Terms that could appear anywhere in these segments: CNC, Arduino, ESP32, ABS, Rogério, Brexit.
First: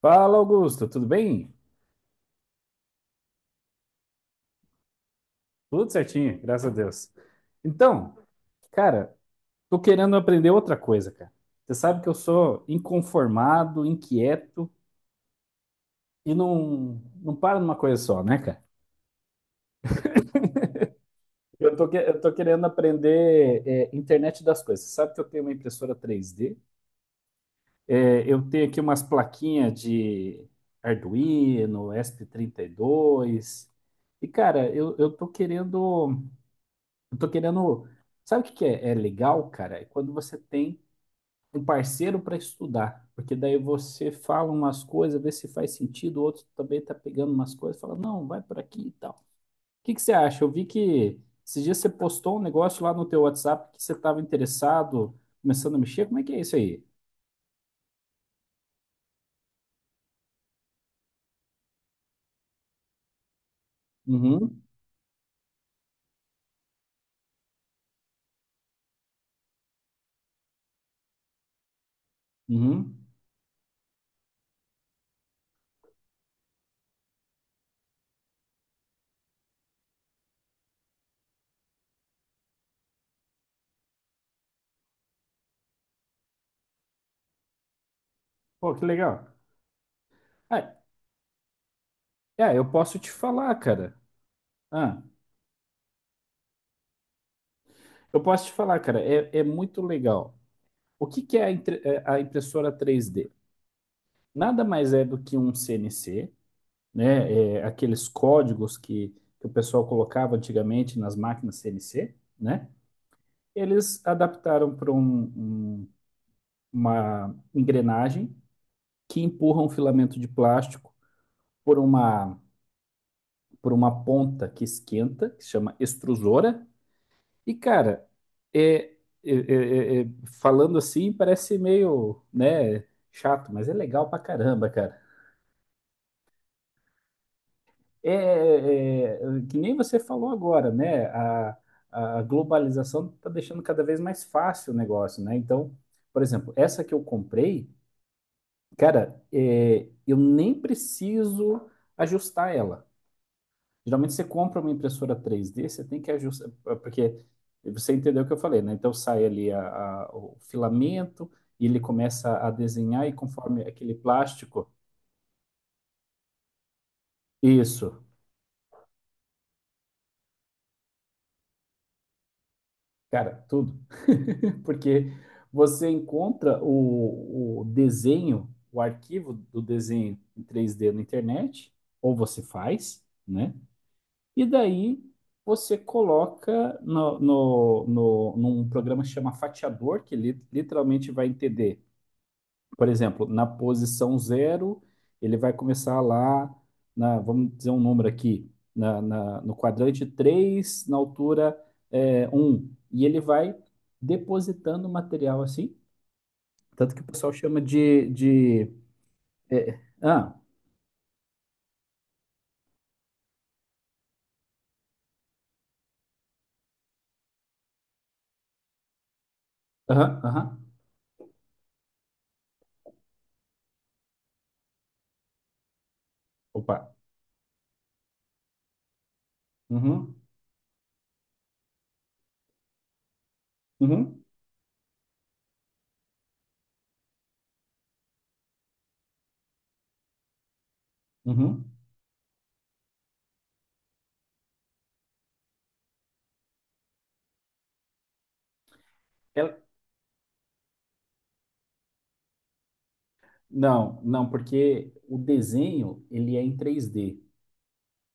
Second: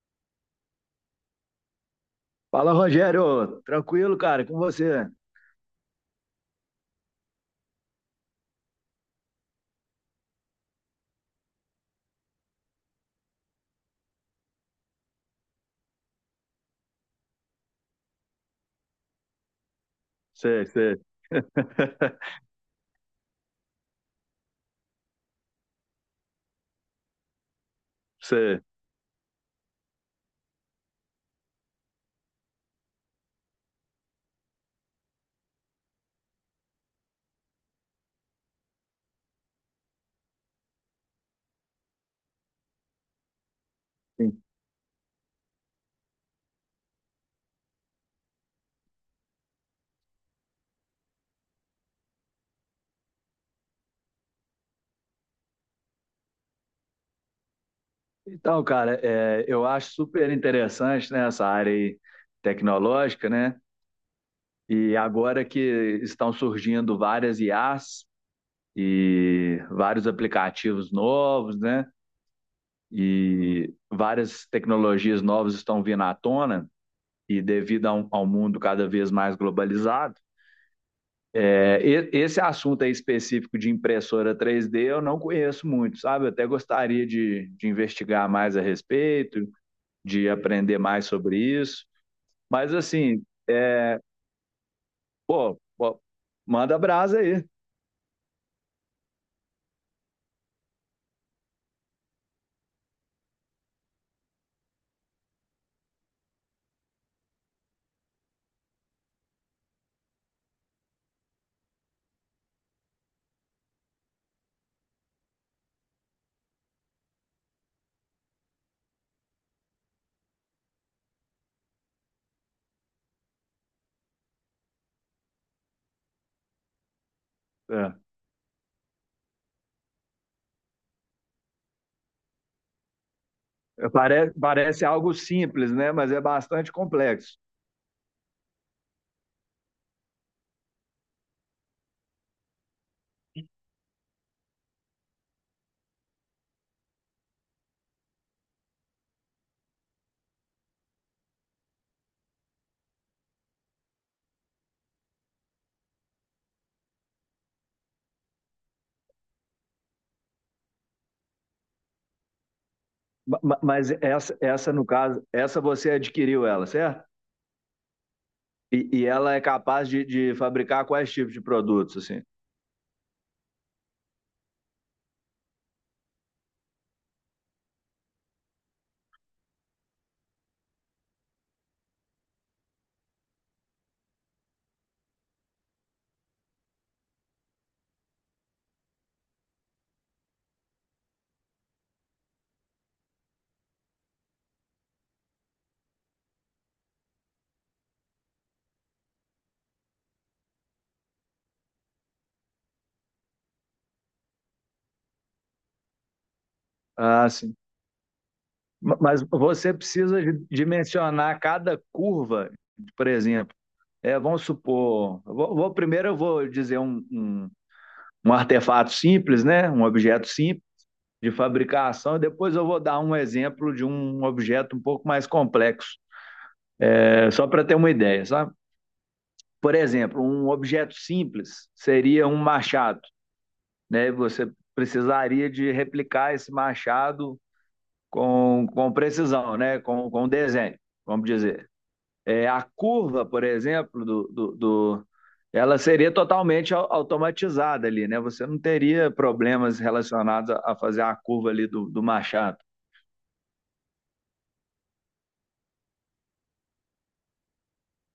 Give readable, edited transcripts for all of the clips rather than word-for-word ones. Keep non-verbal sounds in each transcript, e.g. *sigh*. Fala, Augusto, tudo bem? Fala, Rogério. Tranquilo, cara? Com você? Tudo certinho, graças a Deus. Então, cara, tô querendo aprender outra coisa, cara. Você sabe que eu sou inconformado, inquieto e não paro numa coisa só, né, cara? Sei, sei, Eu tô *laughs* querendo aprender internet das coisas. Você sabe que eu tenho uma impressora três d. É, eu sei. tenho aqui umas plaquinhas de Arduino, ESP32. Eu tô querendo. Eu tô querendo. Sabe o que que é, é legal, cara? É quando você tem um parceiro para estudar. Porque daí você Sim. fala umas coisas, vê se faz sentido, o outro também tá pegando umas coisas, fala, não, vai por aqui e tal. O que que você acha? Eu vi que esses dias você postou um negócio lá no teu WhatsApp que você estava interessado, começando a mexer. Como é que é isso aí? Então, cara, eu acho super interessante, né, essa área aí tecnológica, né? Uhum, E agora que estão surgindo várias IAs e vários aplicativos novos, né? uhum. E várias tecnologias novas estão vindo à tona e devido ao mundo cada vez mais globalizado. Esse assunto aí específico de impressora 3D eu não conheço muito, sabe? Eu até gostaria de investigar mais a Pô, que legal. respeito, de Ah, aprender mais sobre isso. Eu Mas posso te assim, falar, cara. é, Ah, pô, pô, manda brasa aí. eu posso te falar, cara. É, é muito legal. O que que é a, entre- é a impressora três d nada mais é do que um CNC, né? É, aqueles códigos que o pessoal colocava antigamente nas máquinas CNC, né? Eles adaptaram para uma engrenagem que empurra um filamento de plástico por uma, por uma ponta que esquenta, que se chama extrusora. E, É, cara, é, é- é- é- é- Falando assim, parece meio, né, chato, mas é legal pra Parece, caramba, parece cara. algo simples, né? Mas é bastante complexo. É, é, é, que nem você falou agora, né? A globalização está deixando cada vez mais fácil o negócio, né? Então, por exemplo, essa que eu comprei, cara, eu nem preciso ajustar ela. Geralmente você compra uma impressora 3D, você tem que ajustar, é, porque você entendeu o que eu falei, né? Então sai ali o filamento e ele começa a desenhar e conforme Mas aquele essa, plástico. essa, no caso, essa você adquiriu ela, certo? Isso. E ela é capaz de fabricar quais tipos de produtos, assim? Cara, tudo. *laughs* Porque você encontra o desenho, o arquivo do desenho em 3D na internet, ou você faz, né? E daí você coloca no, no, no, num programa que chama Fatiador, que literalmente vai entender por exemplo, na posição zero, ele vai começar lá, na, vamos dizer um número aqui, na, na- no quadrante 3 na altura 1. E ele vai depositando material assim, tanto que o Ah, pessoal sim. chama de Mas é, você é, precisa ah, dimensionar cada curva, por exemplo. Vamos supor, primeiro eu vou dizer um artefato simples, né? Um aham, objeto simples de fabricação, e depois eu vou dar um exemplo de um objeto um pouco mais complexo, opa, só para ter uma ideia, sabe? Por uhum, exemplo, um objeto simples seria um machado, né? uhum, Você precisaria de replicar esse machado com precisão, né? Com desenho, vamos uhum. dizer. A curva, por exemplo, ela seria totalmente automatizada ali, né? Você não teria Ela- problemas relacionados a fazer a curva ali do, do Machado. não, porque o desenho, ele é em três d.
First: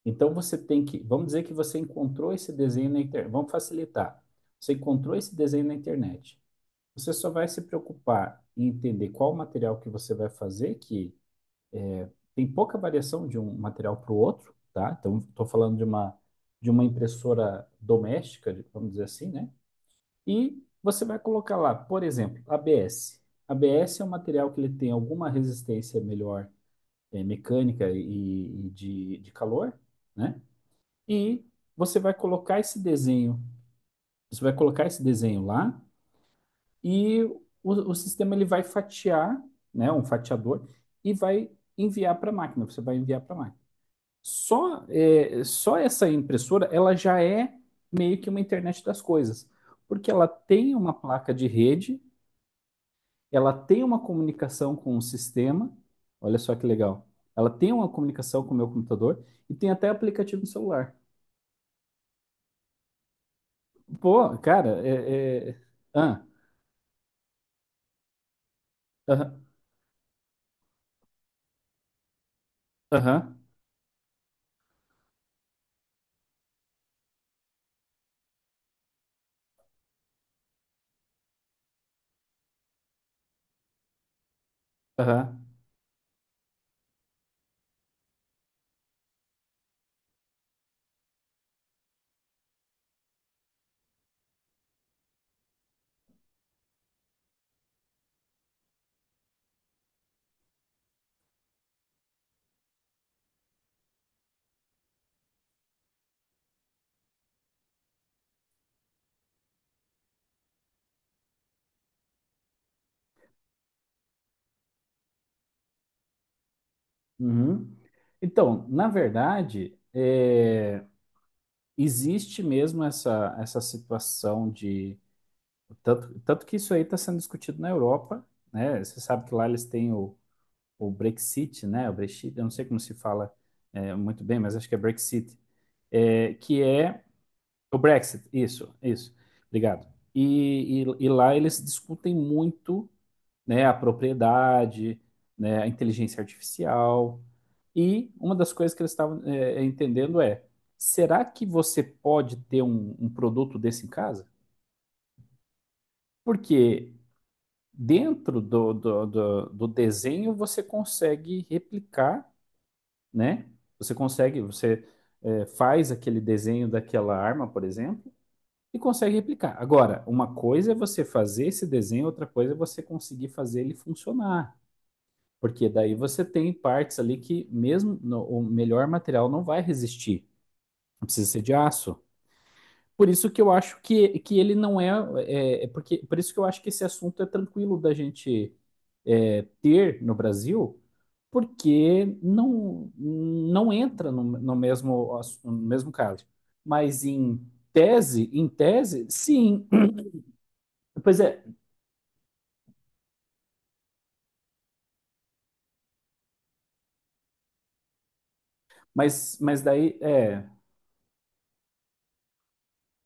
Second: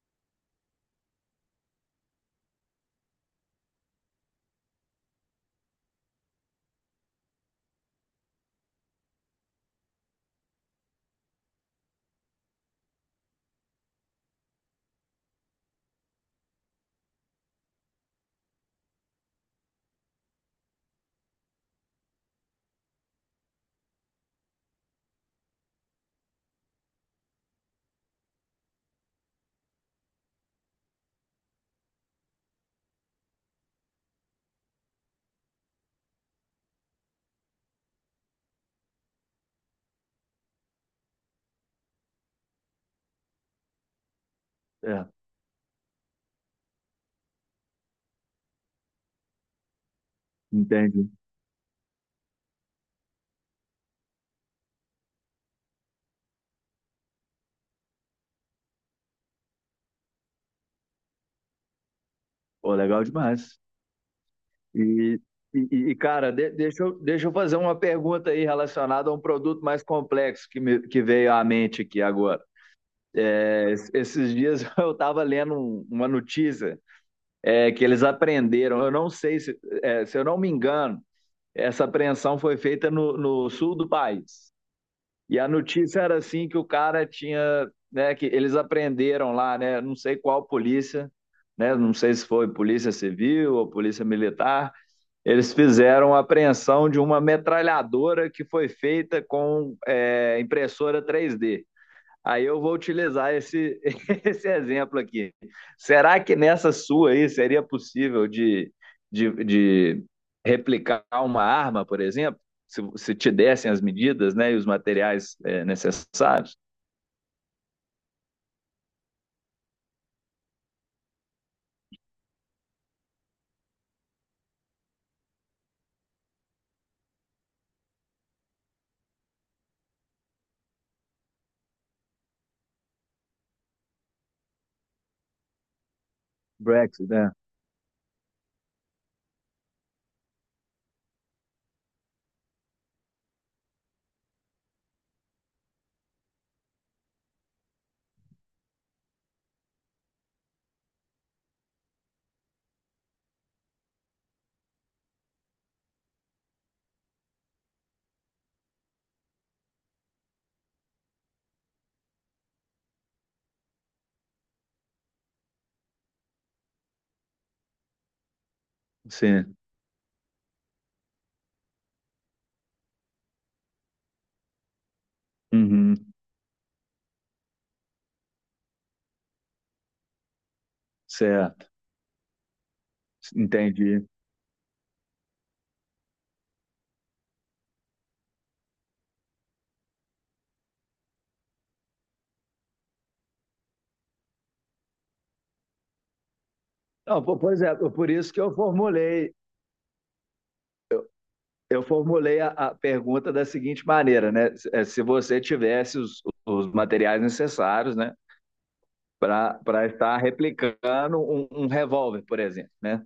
Então você tem que, vamos dizer que você encontrou esse desenho na internet, vamos facilitar. Você encontrou esse desenho na internet. Você só vai se preocupar em entender qual material que você vai fazer, que tem pouca variação de um material para o outro, tá? Então estou falando de uma impressora doméstica, vamos dizer assim, né? E você vai colocar lá, por exemplo, ABS. ABS é um material que ele tem alguma resistência melhor mecânica e de calor, né? E você vai colocar esse desenho, você vai colocar esse desenho lá e o sistema ele vai fatiar, né, um fatiador e vai enviar para a máquina. Você vai enviar para a máquina. É, Só essa impressora, ela já é meio que uma internet das coisas, porque ela tem uma entendi. placa de rede, ela tem uma comunicação com o sistema. Olha só que legal. Ela tem uma comunicação com o meu computador e tem até aplicativo no celular. Pô, legal demais. Pô, cara, E, e, e, Ah. cara, deixa eu fazer uma pergunta aí relacionada a um Aham, produto mais complexo que veio à mente aqui agora. aham, Esses dias *laughs* eu estava lendo uma notícia, que eles aprenderam, eu não sei se eu não me engano. Essa apreensão foi feita no sul do país. E aham, a notícia era assim que o cara tinha, né, que eles apreenderam lá, né, não sei qual polícia, né, não sei se foi polícia civil ou polícia militar, eles fizeram a apreensão de uma metralhadora que foi feita com impressora 3D. Aí eu vou utilizar esse, *laughs* esse exemplo aqui. Será que nessa sua aí seria possível de, de replicar uma arma, por exemplo? Se te dessem as medidas, né, e os materiais necessários? uhum. Então, na verdade, existe mesmo essa situação de. Tanto que isso aí está sendo discutido na Europa, né? Você sabe que lá eles têm o Brexit, né? O Brexit, eu não sei como se fala muito bem, mas acho que é Brexit, é, que é Brexit, né? o Brexit, isso, obrigado. E lá eles discutem muito, né, a propriedade, né, a inteligência artificial. E uma das coisas que eles estavam entendendo é: será que você pode ter um produto desse em casa? Porque dentro do desenho você consegue replicar, né? Você consegue, você faz aquele desenho daquela arma, por exemplo, e consegue Sim. replicar. Agora, uma coisa é você fazer esse desenho, outra coisa é você conseguir fazer ele funcionar. Porque daí Uhum. você tem partes ali que mesmo no- o melhor material não vai resistir. Não precisa ser de Certo. aço. Por isso que eu acho Entendi. Que ele não é, é, é porque Por isso que eu acho que esse assunto é tranquilo da gente ter no Brasil, porque não não entra no mesmo no mesmo caso. Mas Não, pois é, por isso que em eu tese, formulei, sim. Pois é, eu formulei a pergunta da seguinte maneira, né? Se você tivesse os materiais necessários, né? mas para daí estar é replicando um revólver, por exemplo, né?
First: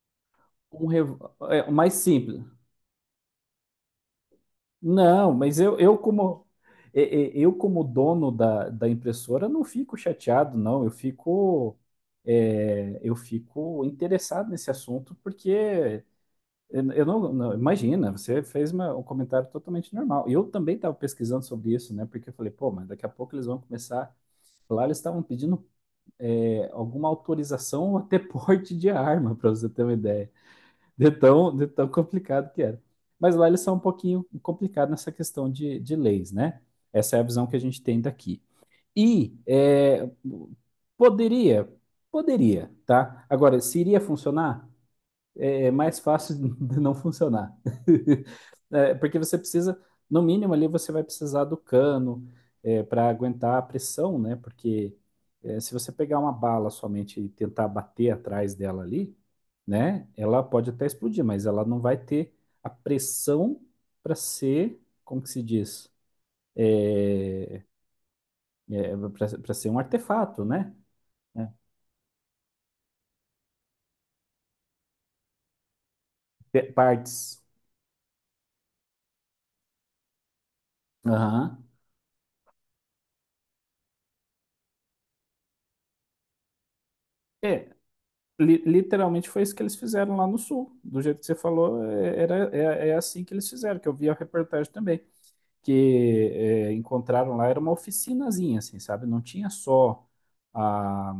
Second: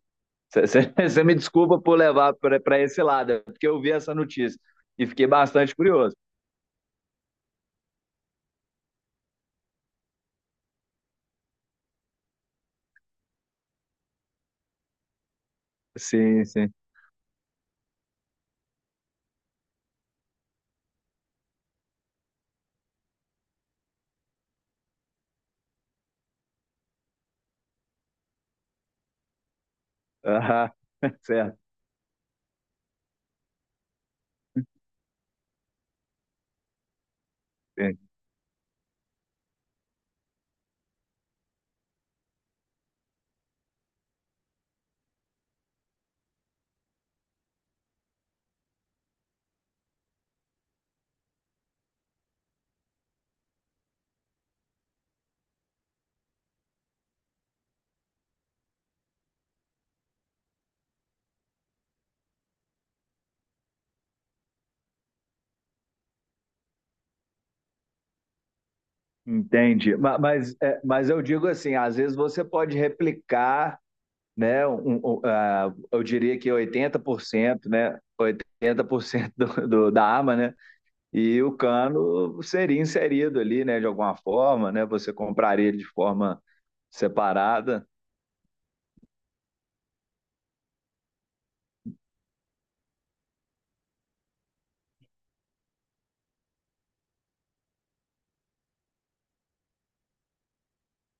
um Você *laughs* me é, o desculpa mais por levar simples. para esse lado, é porque eu vi essa notícia e fiquei Não, mas bastante eu curioso. como e- e- eu como dono da impressora não fico chateado, não. Eu fico eu fico interessado nesse assunto porque Sim, sim. Eu não, não- imagina, você fez um comentário totalmente normal. Eu também estava pesquisando sobre isso, né? Porque eu falei, pô, mas daqui a pouco eles vão começar. Lá eles estavam pedindo alguma autorização ou até *laughs* porte de arma, para você ter uma ideia. Aham, *laughs* certo. De tão complicado que era. Mas lá eles são um pouquinho complicados nessa questão de leis, né? Essa é a visão que a gente Sim. tem daqui. E é, poderia, poderia, tá? Agora, se iria funcionar? É mais fácil *laughs* de não funcionar. *laughs* É, porque você precisa, no mínimo ali, você vai precisar do cano para aguentar a pressão, né? Porque se você pegar uma bala somente e tentar bater atrás dela ali, né? Ela pode até explodir, mas ela não vai ter a pressão para ser, como que se diz? É, para ser um Entendi. Artefato, Mas, né? é, mas eu digo É. assim, às vezes você pode replicar, né? Ah, eu diria que Pe- oitenta por Partes. cento, né? 80% da arma, né? E o Aham. cano seria inserido ali, né? De alguma forma, né? Você compraria ele de forma É, separada, literalmente foi isso que eles fizeram lá no sul. Do jeito que você falou, é assim que eles fizeram, que eu vi a reportagem também. Que encontraram lá, era uma oficinazinha, assim, sabe? Não tinha só a,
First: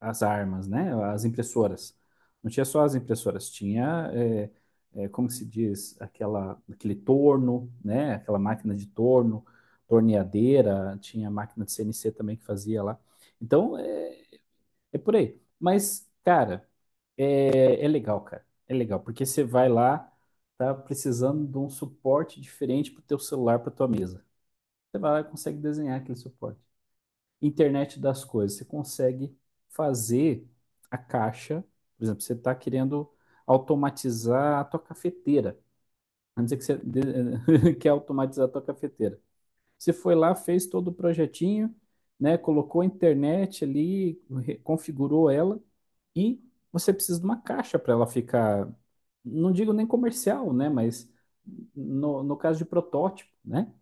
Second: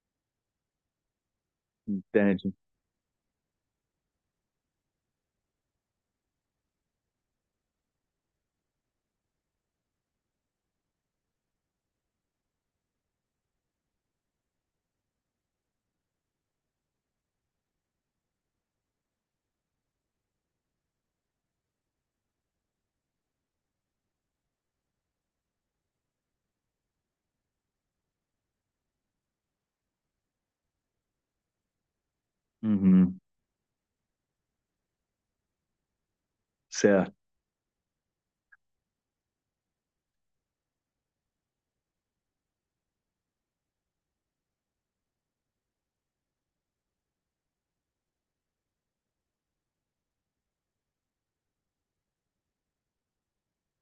as armas, né? As impressoras. Não entende? tinha só as impressoras, tinha, como se diz, aquele torno, né? Aquela máquina de torno, torneadeira, tinha máquina de CNC também que fazia lá. Então, é, é por aí. Mas, cara. É, é legal, cara. É legal, porque você vai lá, tá precisando de um suporte diferente para o teu celular, para tua mesa. Você vai lá e consegue desenhar aquele suporte. Internet das coisas, você consegue fazer a caixa, por exemplo, você está querendo Uhum, automatizar a tua cafeteira. Vamos dizer que certo. *laughs* Quer automatizar a tua cafeteira. Você foi lá, fez todo o projetinho, né? Colocou a internet ali, re- configurou ela e você precisa de uma caixa para ela ficar, não digo nem comercial, né? Mas no caso de protótipo, né?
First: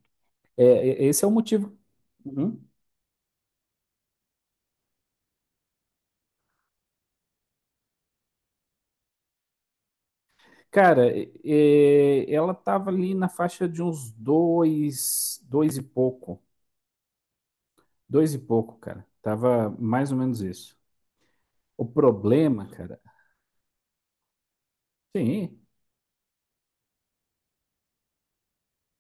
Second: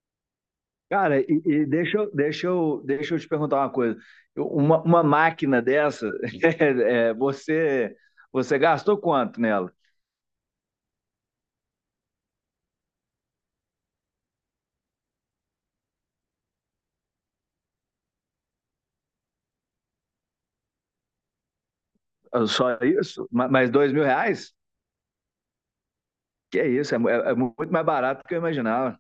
É, Cara, esse é o e motivo. deixa, eu- deixa, Uhum. eu, deixa eu te perguntar uma coisa. Uma máquina dessa, *laughs* é, é, você, você gastou quanto nela? Ela tava ali na faixa de uns dois, dois e pouco, cara. Tava mais ou menos isso. O Ah, problema, só cara, isso? Mais R$ 2.000? sim. Que é isso? É muito mais barato do que eu imaginava.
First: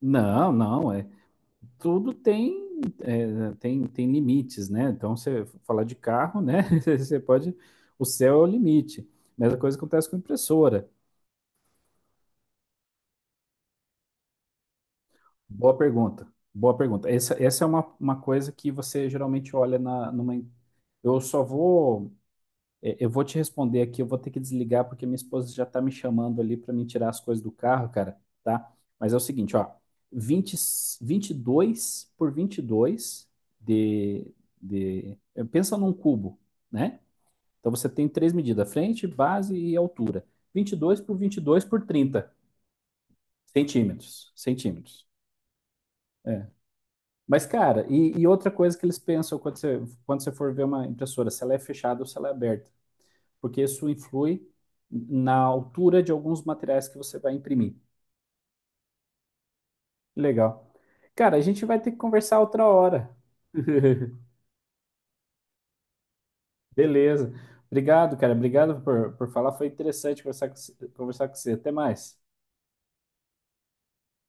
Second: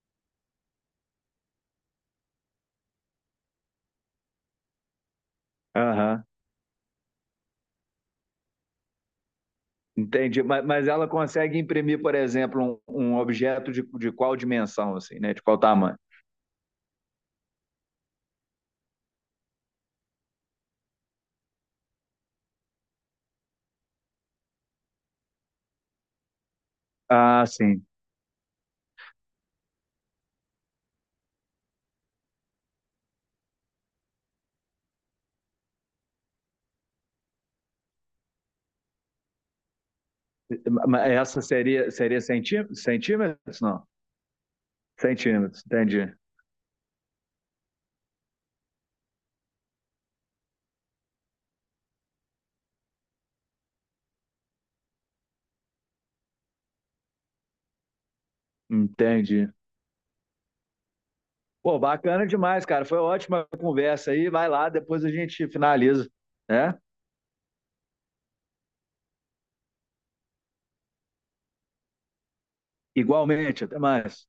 Não, não. é. Tudo tem, tem limites, né? Então, você falar de Aham. carro, né? *laughs* Você pode. O céu é o limite. Mesma coisa acontece com Entendi. Mas, impressora. mas ela consegue imprimir, por exemplo, um objeto de qual dimensão, assim, né? De qual Boa tamanho? pergunta. Boa pergunta. Essa é uma coisa que você geralmente olha na, numa. Eu só vou É, eu vou te responder aqui, eu vou ter que desligar porque minha esposa já está me chamando ali para me tirar as coisas Ah, do sim. carro, cara, tá? Mas é o seguinte, ó, vinte, 22 por 22 de, pensa num cubo, né? Então você tem três medidas, frente, base e altura. Vinte e dois por vinte Essa e dois por seria 30 centímetros, não? centímetros, centímetros. Centímetros, entendi. É. Mas, cara, e outra coisa que eles pensam quando você for ver uma impressora, se ela é fechada ou se ela é aberta, porque isso influi na altura de alguns materiais que você vai imprimir. Entendi. Legal. Cara, a gente Pô, vai ter que bacana conversar demais, outra cara. Foi hora. ótima a conversa aí. *laughs* Vai lá, depois a gente finaliza, né? Beleza. Obrigado, cara. Obrigado por falar. Foi interessante conversar com você. Até mais. Igualmente, até mais.